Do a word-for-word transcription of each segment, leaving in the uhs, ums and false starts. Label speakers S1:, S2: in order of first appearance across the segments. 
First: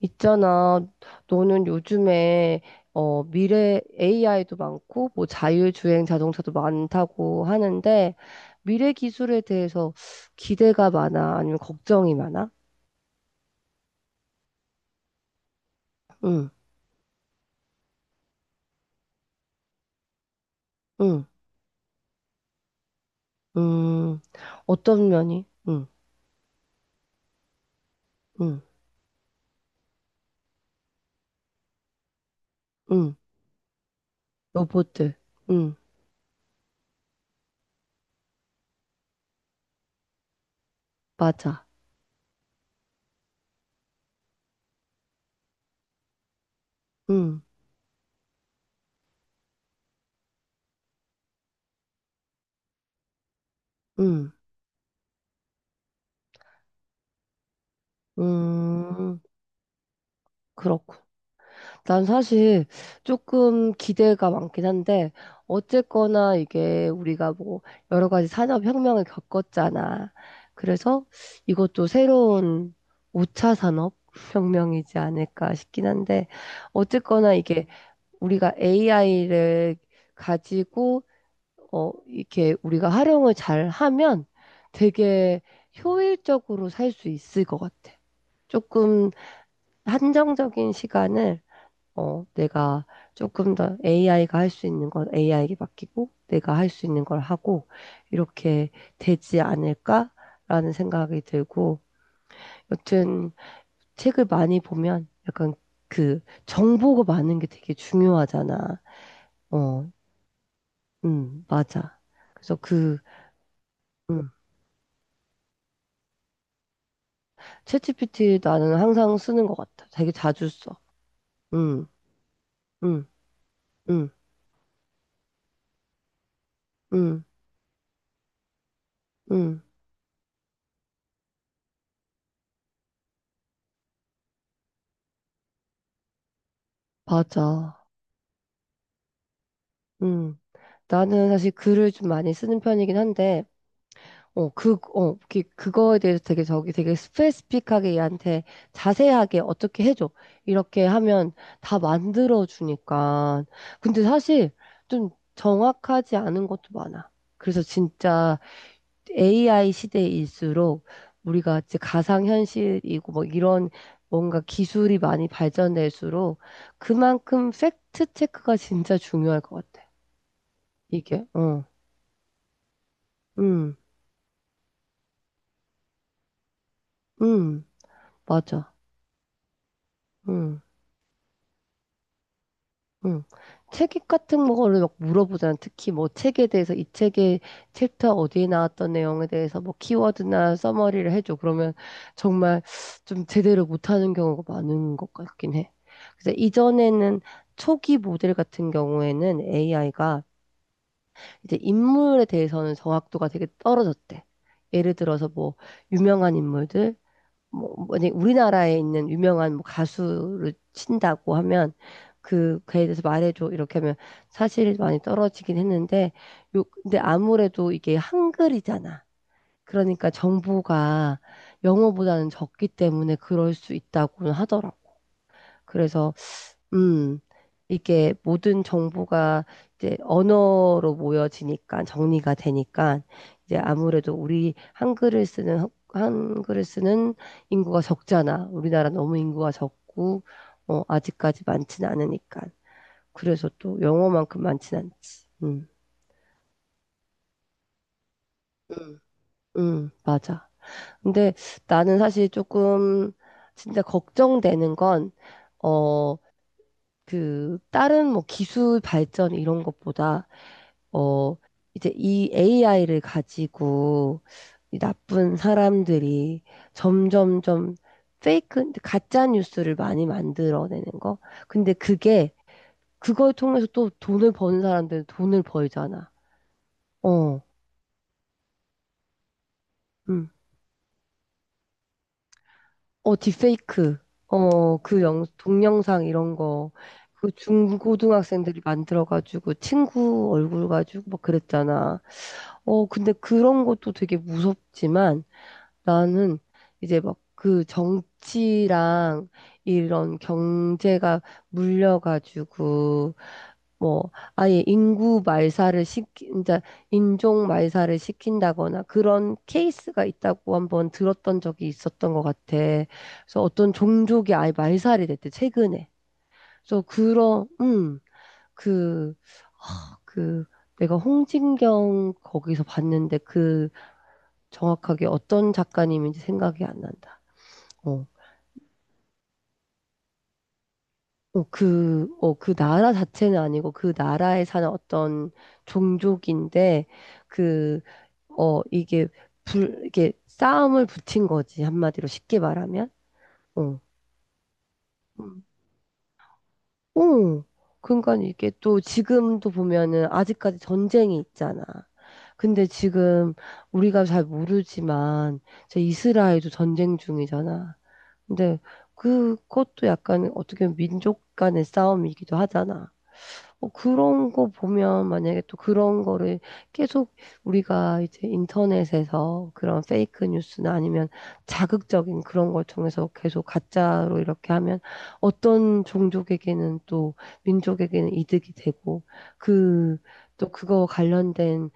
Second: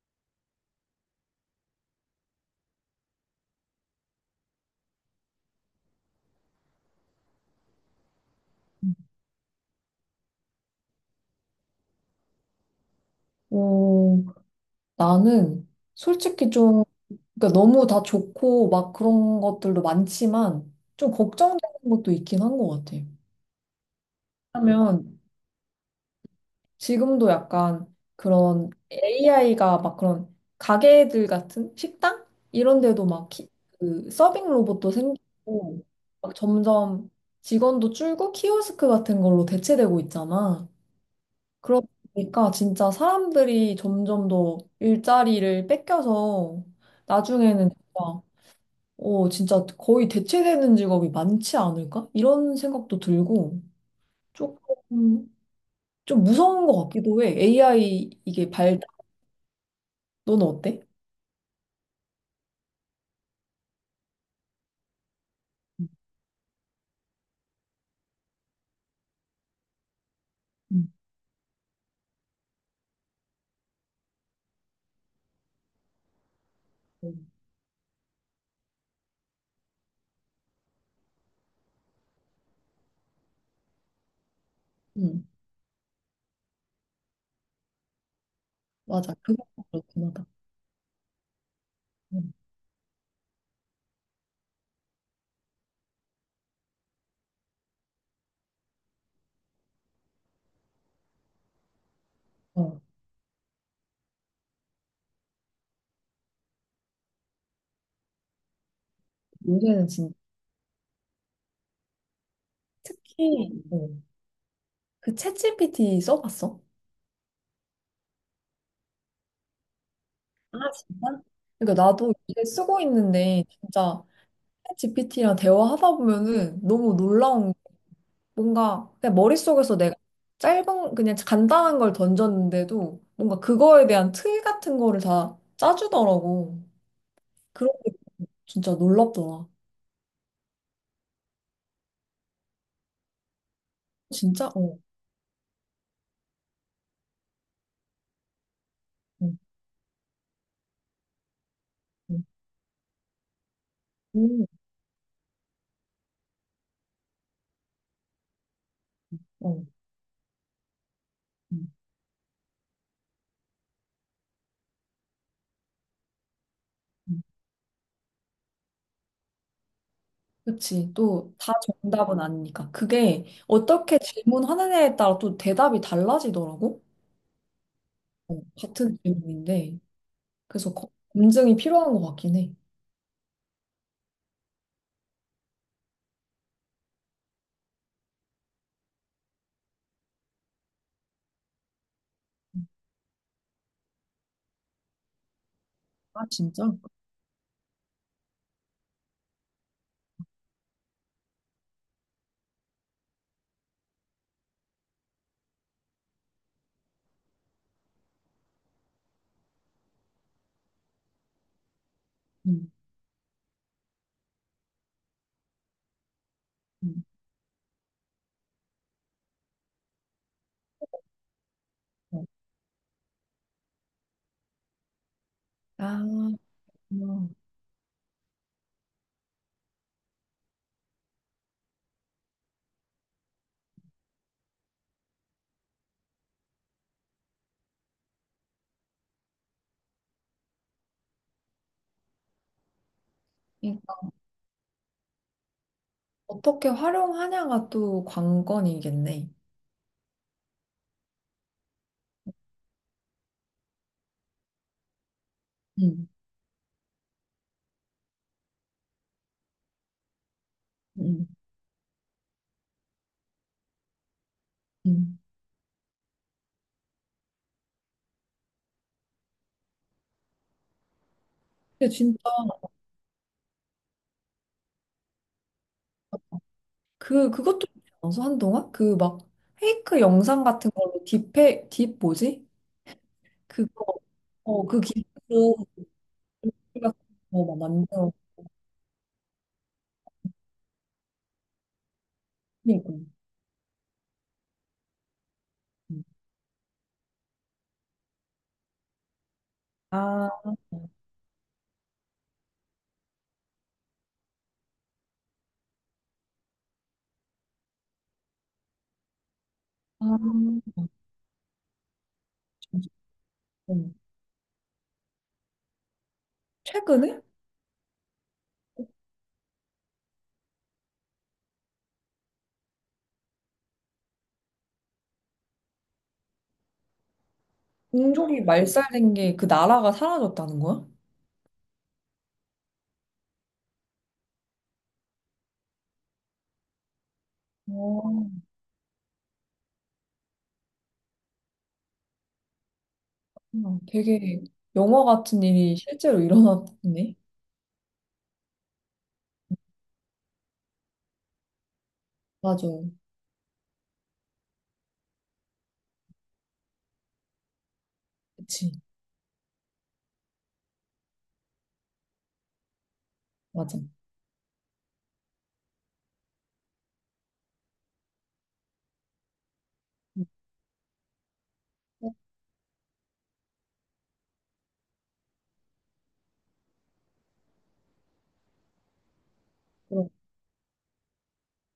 S1: 있잖아, 너는 요즘에 어, 미래 에이아이도 많고 뭐 자율주행 자동차도 많다고 하는데 미래 기술에 대해서 기대가 많아? 아니면 걱정이 많아?
S2: 어, 나는 솔직히
S1: 응.
S2: 좀, 그러니까 너무 다 좋고 막 그런 것들도 많지만 좀
S1: 응.
S2: 걱정되는 것도 있긴 한 것 같아.
S1: 음.
S2: 왜냐면
S1: 어떤 면이? 응.
S2: 지금도 약간
S1: 응.
S2: 그런 에이아이가 막 그런 가게들 같은 식당? 이런 데도
S1: 응.
S2: 막 키, 그 서빙 로봇도
S1: 로봇들. 응.
S2: 생기고 막 점점 직원도 줄고 키오스크 같은 걸로 대체되고 있잖아.
S1: 맞아.
S2: 그러다 보니까 진짜 사람들이 점점 더 일자리를 뺏겨서
S1: 응.
S2: 나중에는 진짜, 어, 진짜 거의 대체되는 직업이 많지 않을까? 이런 생각도 들고
S1: 응.
S2: 조금 좀 무서운 것 같기도 해. 에이아이 이게 발달,
S1: 음.
S2: 너는 어때?
S1: 그렇구나. 난 사실 조금 기대가 많긴 한데,
S2: 음,
S1: 어쨌거나 이게 우리가 뭐 여러 가지 산업혁명을 겪었잖아.
S2: 음,
S1: 그래서 이것도 새로운 오 차 산업혁명이지 않을까 싶긴 한데,
S2: 음.
S1: 어쨌거나 이게 우리가 에이아이를 가지고, 어, 이렇게 우리가 활용을 잘 하면
S2: 응,
S1: 되게 효율적으로 살 수 있을 것 같아. 조금
S2: 맞아. 그거 그렇긴 하다.
S1: 한정적인 시간을, 어, 내가 조금 더 에이아이가 할 수 있는 건 에이아이에게 맡기고 내가 할 수 있는 걸 하고 이렇게 되지 않을까라는 생각이 들고,
S2: 음, 어,
S1: 여튼 책을 많이 보면 약간 그 정보가 많은 게 되게 중요하잖아. 어,
S2: 요새는 진짜
S1: 음, 맞아. 그래서 그
S2: 특히 어,
S1: 음,
S2: 그 챗지피티 써봤어?
S1: 챗지피티 나는 항상 쓰는 것 같아. 되게 자주
S2: 아,
S1: 써.
S2: 진짜? 그러니까
S1: 음.
S2: 나도 이제 쓰고
S1: 음.
S2: 있는데 진짜
S1: 음.
S2: 지피티랑 대화하다 보면은 너무
S1: 음.
S2: 놀라운 게 뭔가 그냥
S1: 음,
S2: 머릿속에서 내가 짧은 그냥 간단한 걸 던졌는데도 뭔가 그거에 대한 틀 같은 거를 다 짜주더라고. 그런
S1: 맞아.
S2: 게 진짜 놀랍더라.
S1: 음. 나는 사실 글을 좀 많이 쓰는 편이긴 한데,
S2: 진짜?
S1: 어, 그,
S2: 어.
S1: 어, 그, 그거에 대해서 되게 저기 되게 스페시픽하게 얘한테
S2: 응,
S1: 자세하게 어떻게 해줘. 이렇게 하면 다
S2: 응.
S1: 만들어주니까. 근데
S2: 음,
S1: 사실 좀 정확하지 않은 것도 많아. 그래서 진짜
S2: 어.
S1: 에이아이 시대일수록
S2: 응,
S1: 우리가 이제 가상현실이고 뭐 이런 뭔가 기술이 많이 발전될수록
S2: 응.
S1: 그만큼 팩트 체크가 진짜 중요할 것 같아.
S2: 그치.
S1: 이게,
S2: 또 다
S1: 어,
S2: 정답은 아니니까. 그게
S1: 음.
S2: 어떻게 질문하느냐에 따라 또 대답이 달라지더라고.
S1: 음,
S2: 어,
S1: 맞아.
S2: 같은 질문인데.
S1: 음.
S2: 그래서 거- 검증이 필요한 것 같긴 해.
S1: 응. 책 같은 거를 막 물어보잖아. 특히 뭐 책에 대해서 이 책의 챕터 어디에 나왔던 내용에 대해서 뭐 키워드나 서머리를 해줘. 그러면 정말
S2: 응.
S1: 좀 제대로 못하는 경우가 많은 것 같긴 해.
S2: 아,
S1: 그래서
S2: 진짜?
S1: 이전에는 초기 모델 같은 경우에는 에이아이가 이제 인물에 대해서는 정확도가 되게 떨어졌대. 예를 들어서 뭐 유명한 인물들, 뭐, 만약에 우리나라에 있는 유명한 뭐 가수를 친다고 하면 그
S2: 응.
S1: 그에 대해서 말해줘 이렇게 하면 사실 많이 떨어지긴 했는데, 요 근데
S2: 응.
S1: 아무래도 이게 한글이잖아. 그러니까 정보가
S2: 어,
S1: 영어보다는 적기 때문에 그럴 수 있다고는 하더라고.
S2: 아,
S1: 그래서 음.
S2: 어.
S1: 이게 모든 정보가 이제 언어로 모여지니까 정리가 되니까 이제 아무래도 우리 한글을 쓰는 한- 한글을 쓰는 인구가 적잖아. 우리나라 너무 인구가 적고, 어, 아직까지 많진 않으니까. 그래서
S2: 이
S1: 또 영어만큼 많진 않지. 음.
S2: 어떻게 활용하냐가 또
S1: 음.
S2: 관건이겠네.
S1: 음, 맞아. 근데 나는 사실 조금 진짜 걱정되는 건,
S2: 음,
S1: 어, 그 다른 뭐 기술 발전 이런 것보다,
S2: 음,
S1: 어, 이제 이 에이아이를 가지고 이
S2: 음.
S1: 나쁜 사람들이 점점 점 페이크, 가짜 뉴스를 많이 만들어내는 거. 근데
S2: 근데 진짜
S1: 그게, 그걸 통해서 또 돈을 버는 사람들은 돈을 벌잖아.
S2: 그
S1: 어.
S2: 그것도 있어서 한동안 그 막 페이크
S1: 음.
S2: 영상 같은 걸로 딥페 딥 뭐지?
S1: 어,
S2: 그거
S1: 딥페이크. 어,
S2: 어그
S1: 그 영,
S2: 기술로
S1: 동영상 이런 거.
S2: 우리가
S1: 그
S2: 뭐 만들어.
S1: 중고등학생들이 만들어가지고 친구 얼굴 가지고 막 그랬잖아. 어,
S2: 그러니까.
S1: 근데 그런 것도 되게 무섭지만,
S2: 음.
S1: 나는 이제 막 그 정치랑 이런
S2: 아,
S1: 경제가 물려가지고 뭐 아예 인구 말살을 시키, 이제 인종 말살을 시킨다거나 그런 케이스가 있다고
S2: 아
S1: 한번 들었던 적이 있었던 것 같아.
S2: 진짜.
S1: 그래서 어떤
S2: 음.
S1: 종족이 아예 말살이 됐대, 최근에. 그래서
S2: 최근에
S1: 그런, 음, 그, 아, 그, 내가 홍진경 거기서 봤는데 그 정확하게 어떤 작가님인지 생각이 안 난다. 어.
S2: 공족이 말살된 게 그 나라가 사라졌다는 거야?
S1: 어. 그, 어, 그 나라 자체는 아니고 그 나라에 사는 어떤 종족인데, 그,
S2: 어,
S1: 어, 이게, 불, 이게 싸움을 붙인 거지. 한마디로 쉽게 말하면.
S2: 어,
S1: 어.
S2: 되게 영화
S1: 음.
S2: 같은 일이 실제로 일어났네.
S1: 어. 그러니까 이게 또 지금도 보면은 아직까지 전쟁이 있잖아. 근데
S2: 맞아.
S1: 지금 우리가 잘 모르지만 제 이스라엘도 전쟁 중이잖아. 근데
S2: 그치?
S1: 그것도 약간 어떻게 보면 민족 간의 싸움이기도 하잖아. 어,
S2: 맞아.
S1: 그런 거 보면 만약에 또 그런 거를 계속 우리가 이제 인터넷에서 그런 페이크
S2: 음.
S1: 뉴스나 아니면 자극적인 그런 걸 통해서 계속 가짜로 이렇게 하면 어떤 종족에게는 또 민족에게는 이득이 되고 그
S2: 그런
S1: 또 그거 관련된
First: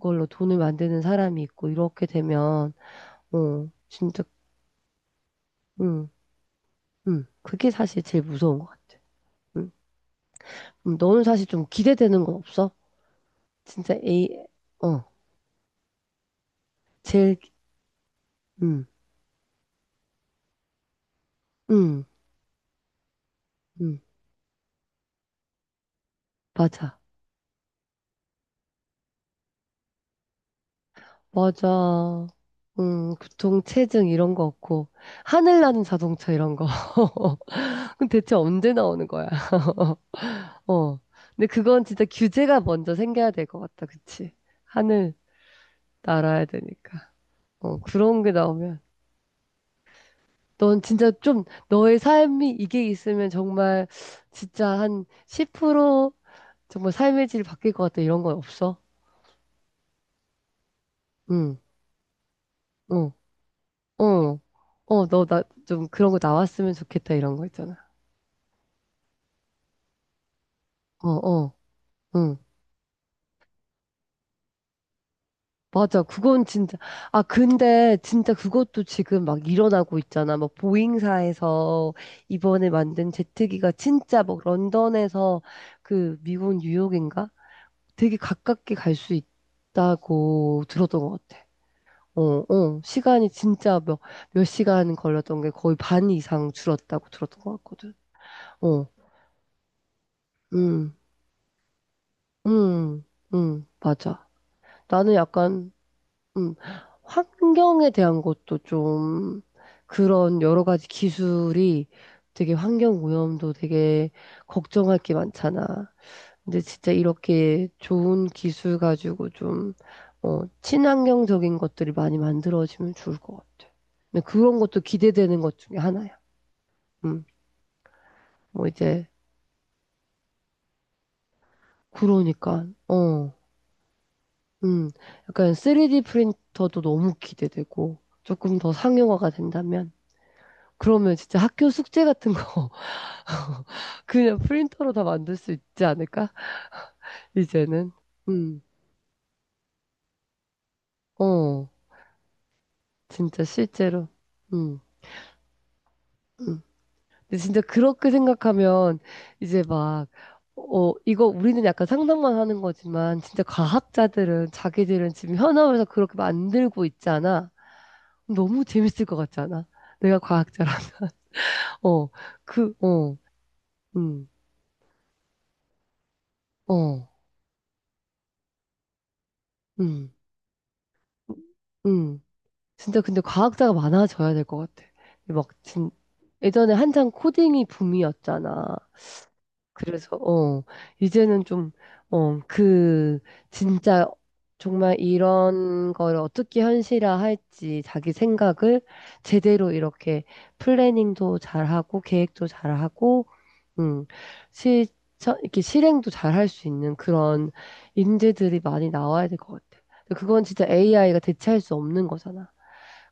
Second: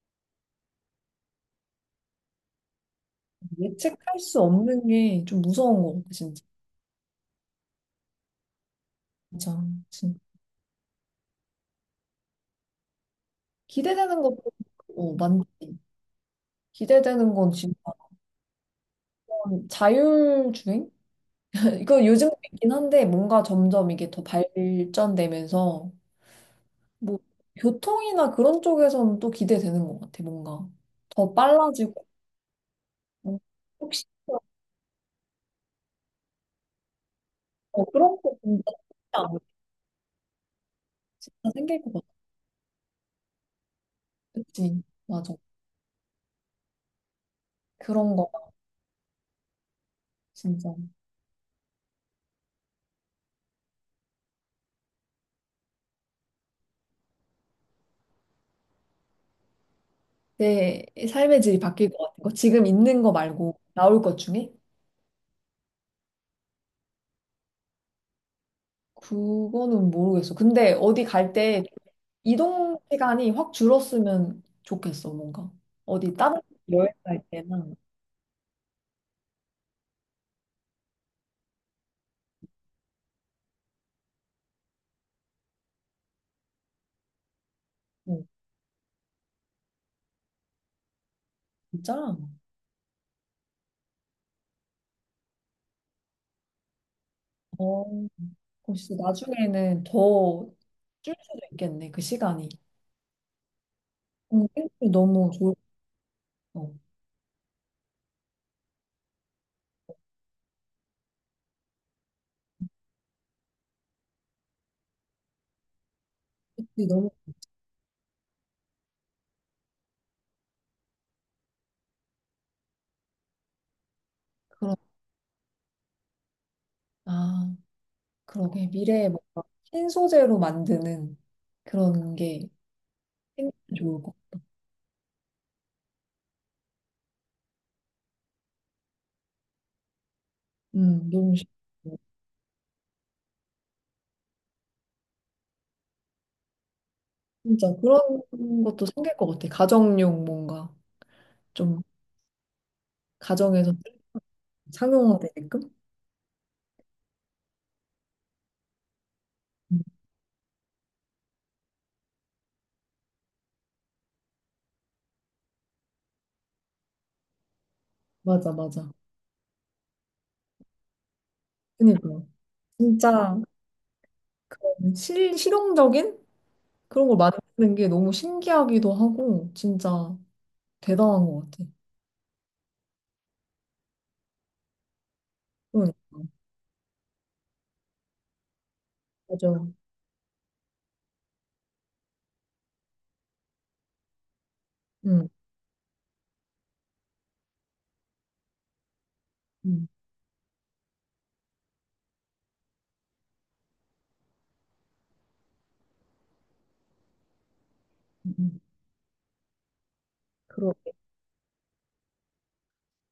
S1: 걸로 돈을 만드는 사람이 있고 이렇게 되면 어
S2: 예측할
S1: 진짜.
S2: 수 없는 게 좀 무서운 것 같아,
S1: 음.
S2: 진짜.
S1: 음, 그게 사실 제일 무서운 것 같아.
S2: 진짜,
S1: 음.
S2: 진-
S1: 음, 너는 사실 좀 기대되는 건 없어? 진짜
S2: 기대되는
S1: A.
S2: 것도
S1: 어.
S2: 어, 많지. 기대되는
S1: 제일.
S2: 건 진짜
S1: 응.
S2: 자율주행?
S1: 응.
S2: 이거 요즘도 있긴 한데 뭔가 점점
S1: 응,
S2: 이게 더 발전되면서
S1: 맞아.
S2: 뭐 교통이나 그런 쪽에서는 또 기대되는 것 같아, 뭔가. 더 빨라지고.
S1: 맞아. 응,
S2: 어, 혹시
S1: 교통체증 이런 거 없고, 하늘 나는 자동차 이런 거.
S2: 어,
S1: 그럼
S2: 그런 거
S1: 대체
S2: 진짜
S1: 언제 나오는
S2: 생기지
S1: 거야?
S2: 않을까?
S1: 어. 근데
S2: 진짜 생길
S1: 그건
S2: 것
S1: 진짜
S2: 같아.
S1: 규제가 먼저 생겨야 될 것 같다, 그치?
S2: 그치?
S1: 하늘
S2: 맞아.
S1: 날아야 되니까. 어,
S2: 그런
S1: 그런
S2: 거
S1: 게 나오면.
S2: 진짜.
S1: 넌 진짜 좀, 너의 삶이 이게 있으면 정말, 진짜 한 십 퍼센트 정말 삶의 질이 바뀔 것 같다, 이런 건 없어?
S2: 내 삶의
S1: 응.
S2: 질이 바뀔 것 같은 거. 지금 있는
S1: 어.
S2: 거 말고 나올
S1: 어,
S2: 것 중에?
S1: 어, 너 나 좀 그런 거 나왔으면 좋겠다 이런 거 있잖아.
S2: 그거는 모르겠어. 근데 어디
S1: 어.
S2: 갈
S1: 어.
S2: 때
S1: 응.
S2: 이동 시간이 확 줄었으면 좋겠어, 뭔가.
S1: 맞아.
S2: 어디 다른
S1: 그건 진짜.
S2: 여행
S1: 아,
S2: 갈 때나.
S1: 근데 진짜 그것도 지금 막 일어나고 있잖아. 막 보잉사에서 이번에 만든 제트기가 진짜 막 런던에서 그 미국 뉴욕인가?
S2: 어,
S1: 되게 가깝게 갈 수 있다고 들었던 것 같아.
S2: 진짜?
S1: 어. 어. 시간이 진짜 몇, 몇 시간 걸렸던 게 거의 반 이상 줄었다고 들었던 것
S2: 어,
S1: 같거든.
S2: 그럼
S1: 어.
S2: 진짜 나중에는 더
S1: 음.
S2: 줄 수도 있겠네, 그 시간이.
S1: 음. 음, 맞아.
S2: 음, 생각이
S1: 나는
S2: 너무 좋을
S1: 약간, 음,
S2: 것 같아.
S1: 환경에 대한 것도 좀, 그런 여러 가지 기술이 되게 환경 오염도 되게 걱정할 게 많잖아. 근데
S2: 그치,
S1: 진짜
S2: 너무
S1: 이렇게 좋은 기술 가지고 좀, 어, 친환경적인 것들이 많이 만들어지면 좋을 것 같아. 근데 그런
S2: 그런,
S1: 것도 기대되는 것 중에 하나야. 음,
S2: 아, 그러게.
S1: 뭐 이제,
S2: 미래에 뭔가 신소재로 만드는 그런 게
S1: 그러니까, 어,
S2: 생기면 좋을 것 같아.
S1: 음, 약간 쓰리디 프린터도 너무 기대되고, 조금 더 상용화가 된다면,
S2: 음,
S1: 그러면
S2: 너무
S1: 진짜
S2: 싫어.
S1: 학교 숙제 같은 거 그냥 프린터로 다 만들 수 있지 않을까?
S2: 진짜
S1: 이제는.
S2: 그런
S1: 음.
S2: 것도 생길 것 같아. 가정용 뭔가
S1: 어.
S2: 좀
S1: 진짜
S2: 가정에서
S1: 실제로. 음.
S2: 상용화되게끔?
S1: 음. 근데 진짜 그렇게 생각하면 이제
S2: 음,
S1: 막, 어, 이거 우리는 약간 상상만 하는 거지만 진짜 과학자들은 자기들은 지금 현업에서 그렇게 만들고 있잖아.
S2: 맞아
S1: 너무
S2: 맞아.
S1: 재밌을 것 같지 않아? 내가 과학자라. 어.
S2: 그니까
S1: 그 어.
S2: 진짜
S1: 음.
S2: 실 실용적인
S1: 어.
S2: 그런 걸 만드는 게 너무 신기하기도 하고
S1: 음.
S2: 진짜 대단한 것 같아.
S1: 음. 진짜 근데 과학자가 많아져야 될 것 같아. 막 진,
S2: 그러니까
S1: 예전에 한창 코딩이 붐이었잖아.
S2: 맞아.
S1: 그래서 어 이제는 좀 어 그 진짜 정말
S2: 응,
S1: 이런 거를 어떻게 현실화할지 자기 생각을 제대로
S2: 응,
S1: 이렇게 플래닝도 잘하고 계획도 잘하고 음 실천 이렇게 실행도 잘할 수 있는 그런
S2: 응.
S1: 인재들이
S2: 응.
S1: 많이 나와야 될 것 같아. 근데 그건 진짜
S2: 그러게.
S1: 에이아이가 대체할 수 없는 거잖아.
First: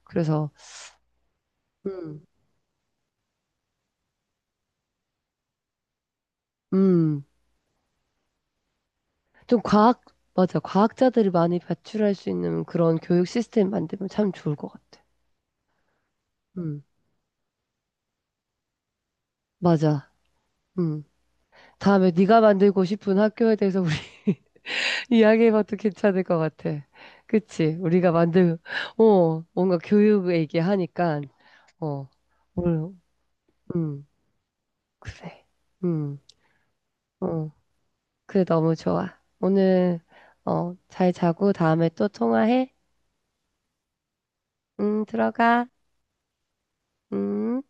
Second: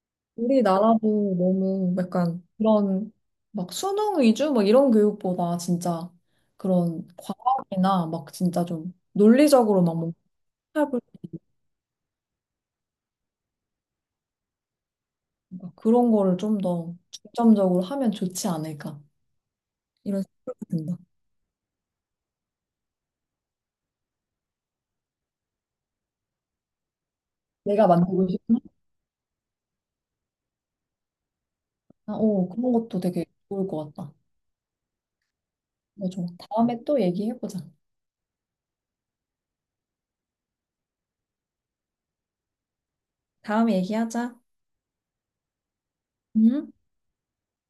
S1: 그래서
S2: 우리나라도 너무
S1: 음.
S2: 약간 그런 막 수능 위주 막 이런 교육보다 진짜 그런
S1: 음.
S2: 과학이나 막 진짜 좀
S1: 좀
S2: 논리적으로 막
S1: 과학, 맞아.
S2: 뭔가
S1: 과학자들이 많이 배출할 수 있는 그런 교육 시스템 만들면 참 좋을 것 같아.
S2: 뭔가 그런 거를 좀
S1: 음,
S2: 더 중점적으로 하면 좋지 않을까
S1: 맞아.
S2: 이런 생각이
S1: 음.
S2: 든다.
S1: 다음에 네가 만들고 싶은 학교에 대해서 우리 이야기해봐도 괜찮을 것 같아. 그치?
S2: 내가
S1: 우리가
S2: 만들고
S1: 만들,
S2: 싶은
S1: 어, 뭔가 교육 얘기하니까, 어,
S2: 아, 오, 그런
S1: 뭘,
S2: 것도 되게 좋을 것
S1: 음,
S2: 같다.
S1: 그래.
S2: 맞아.
S1: 음.
S2: 다음에 또
S1: 어,
S2: 얘기해보자.
S1: 그래, 너무 좋아. 오늘, 어, 잘 자고 다음에 또 통화해.
S2: 다음에 얘기하자.
S1: 음, 들어가.
S2: 응?
S1: 음.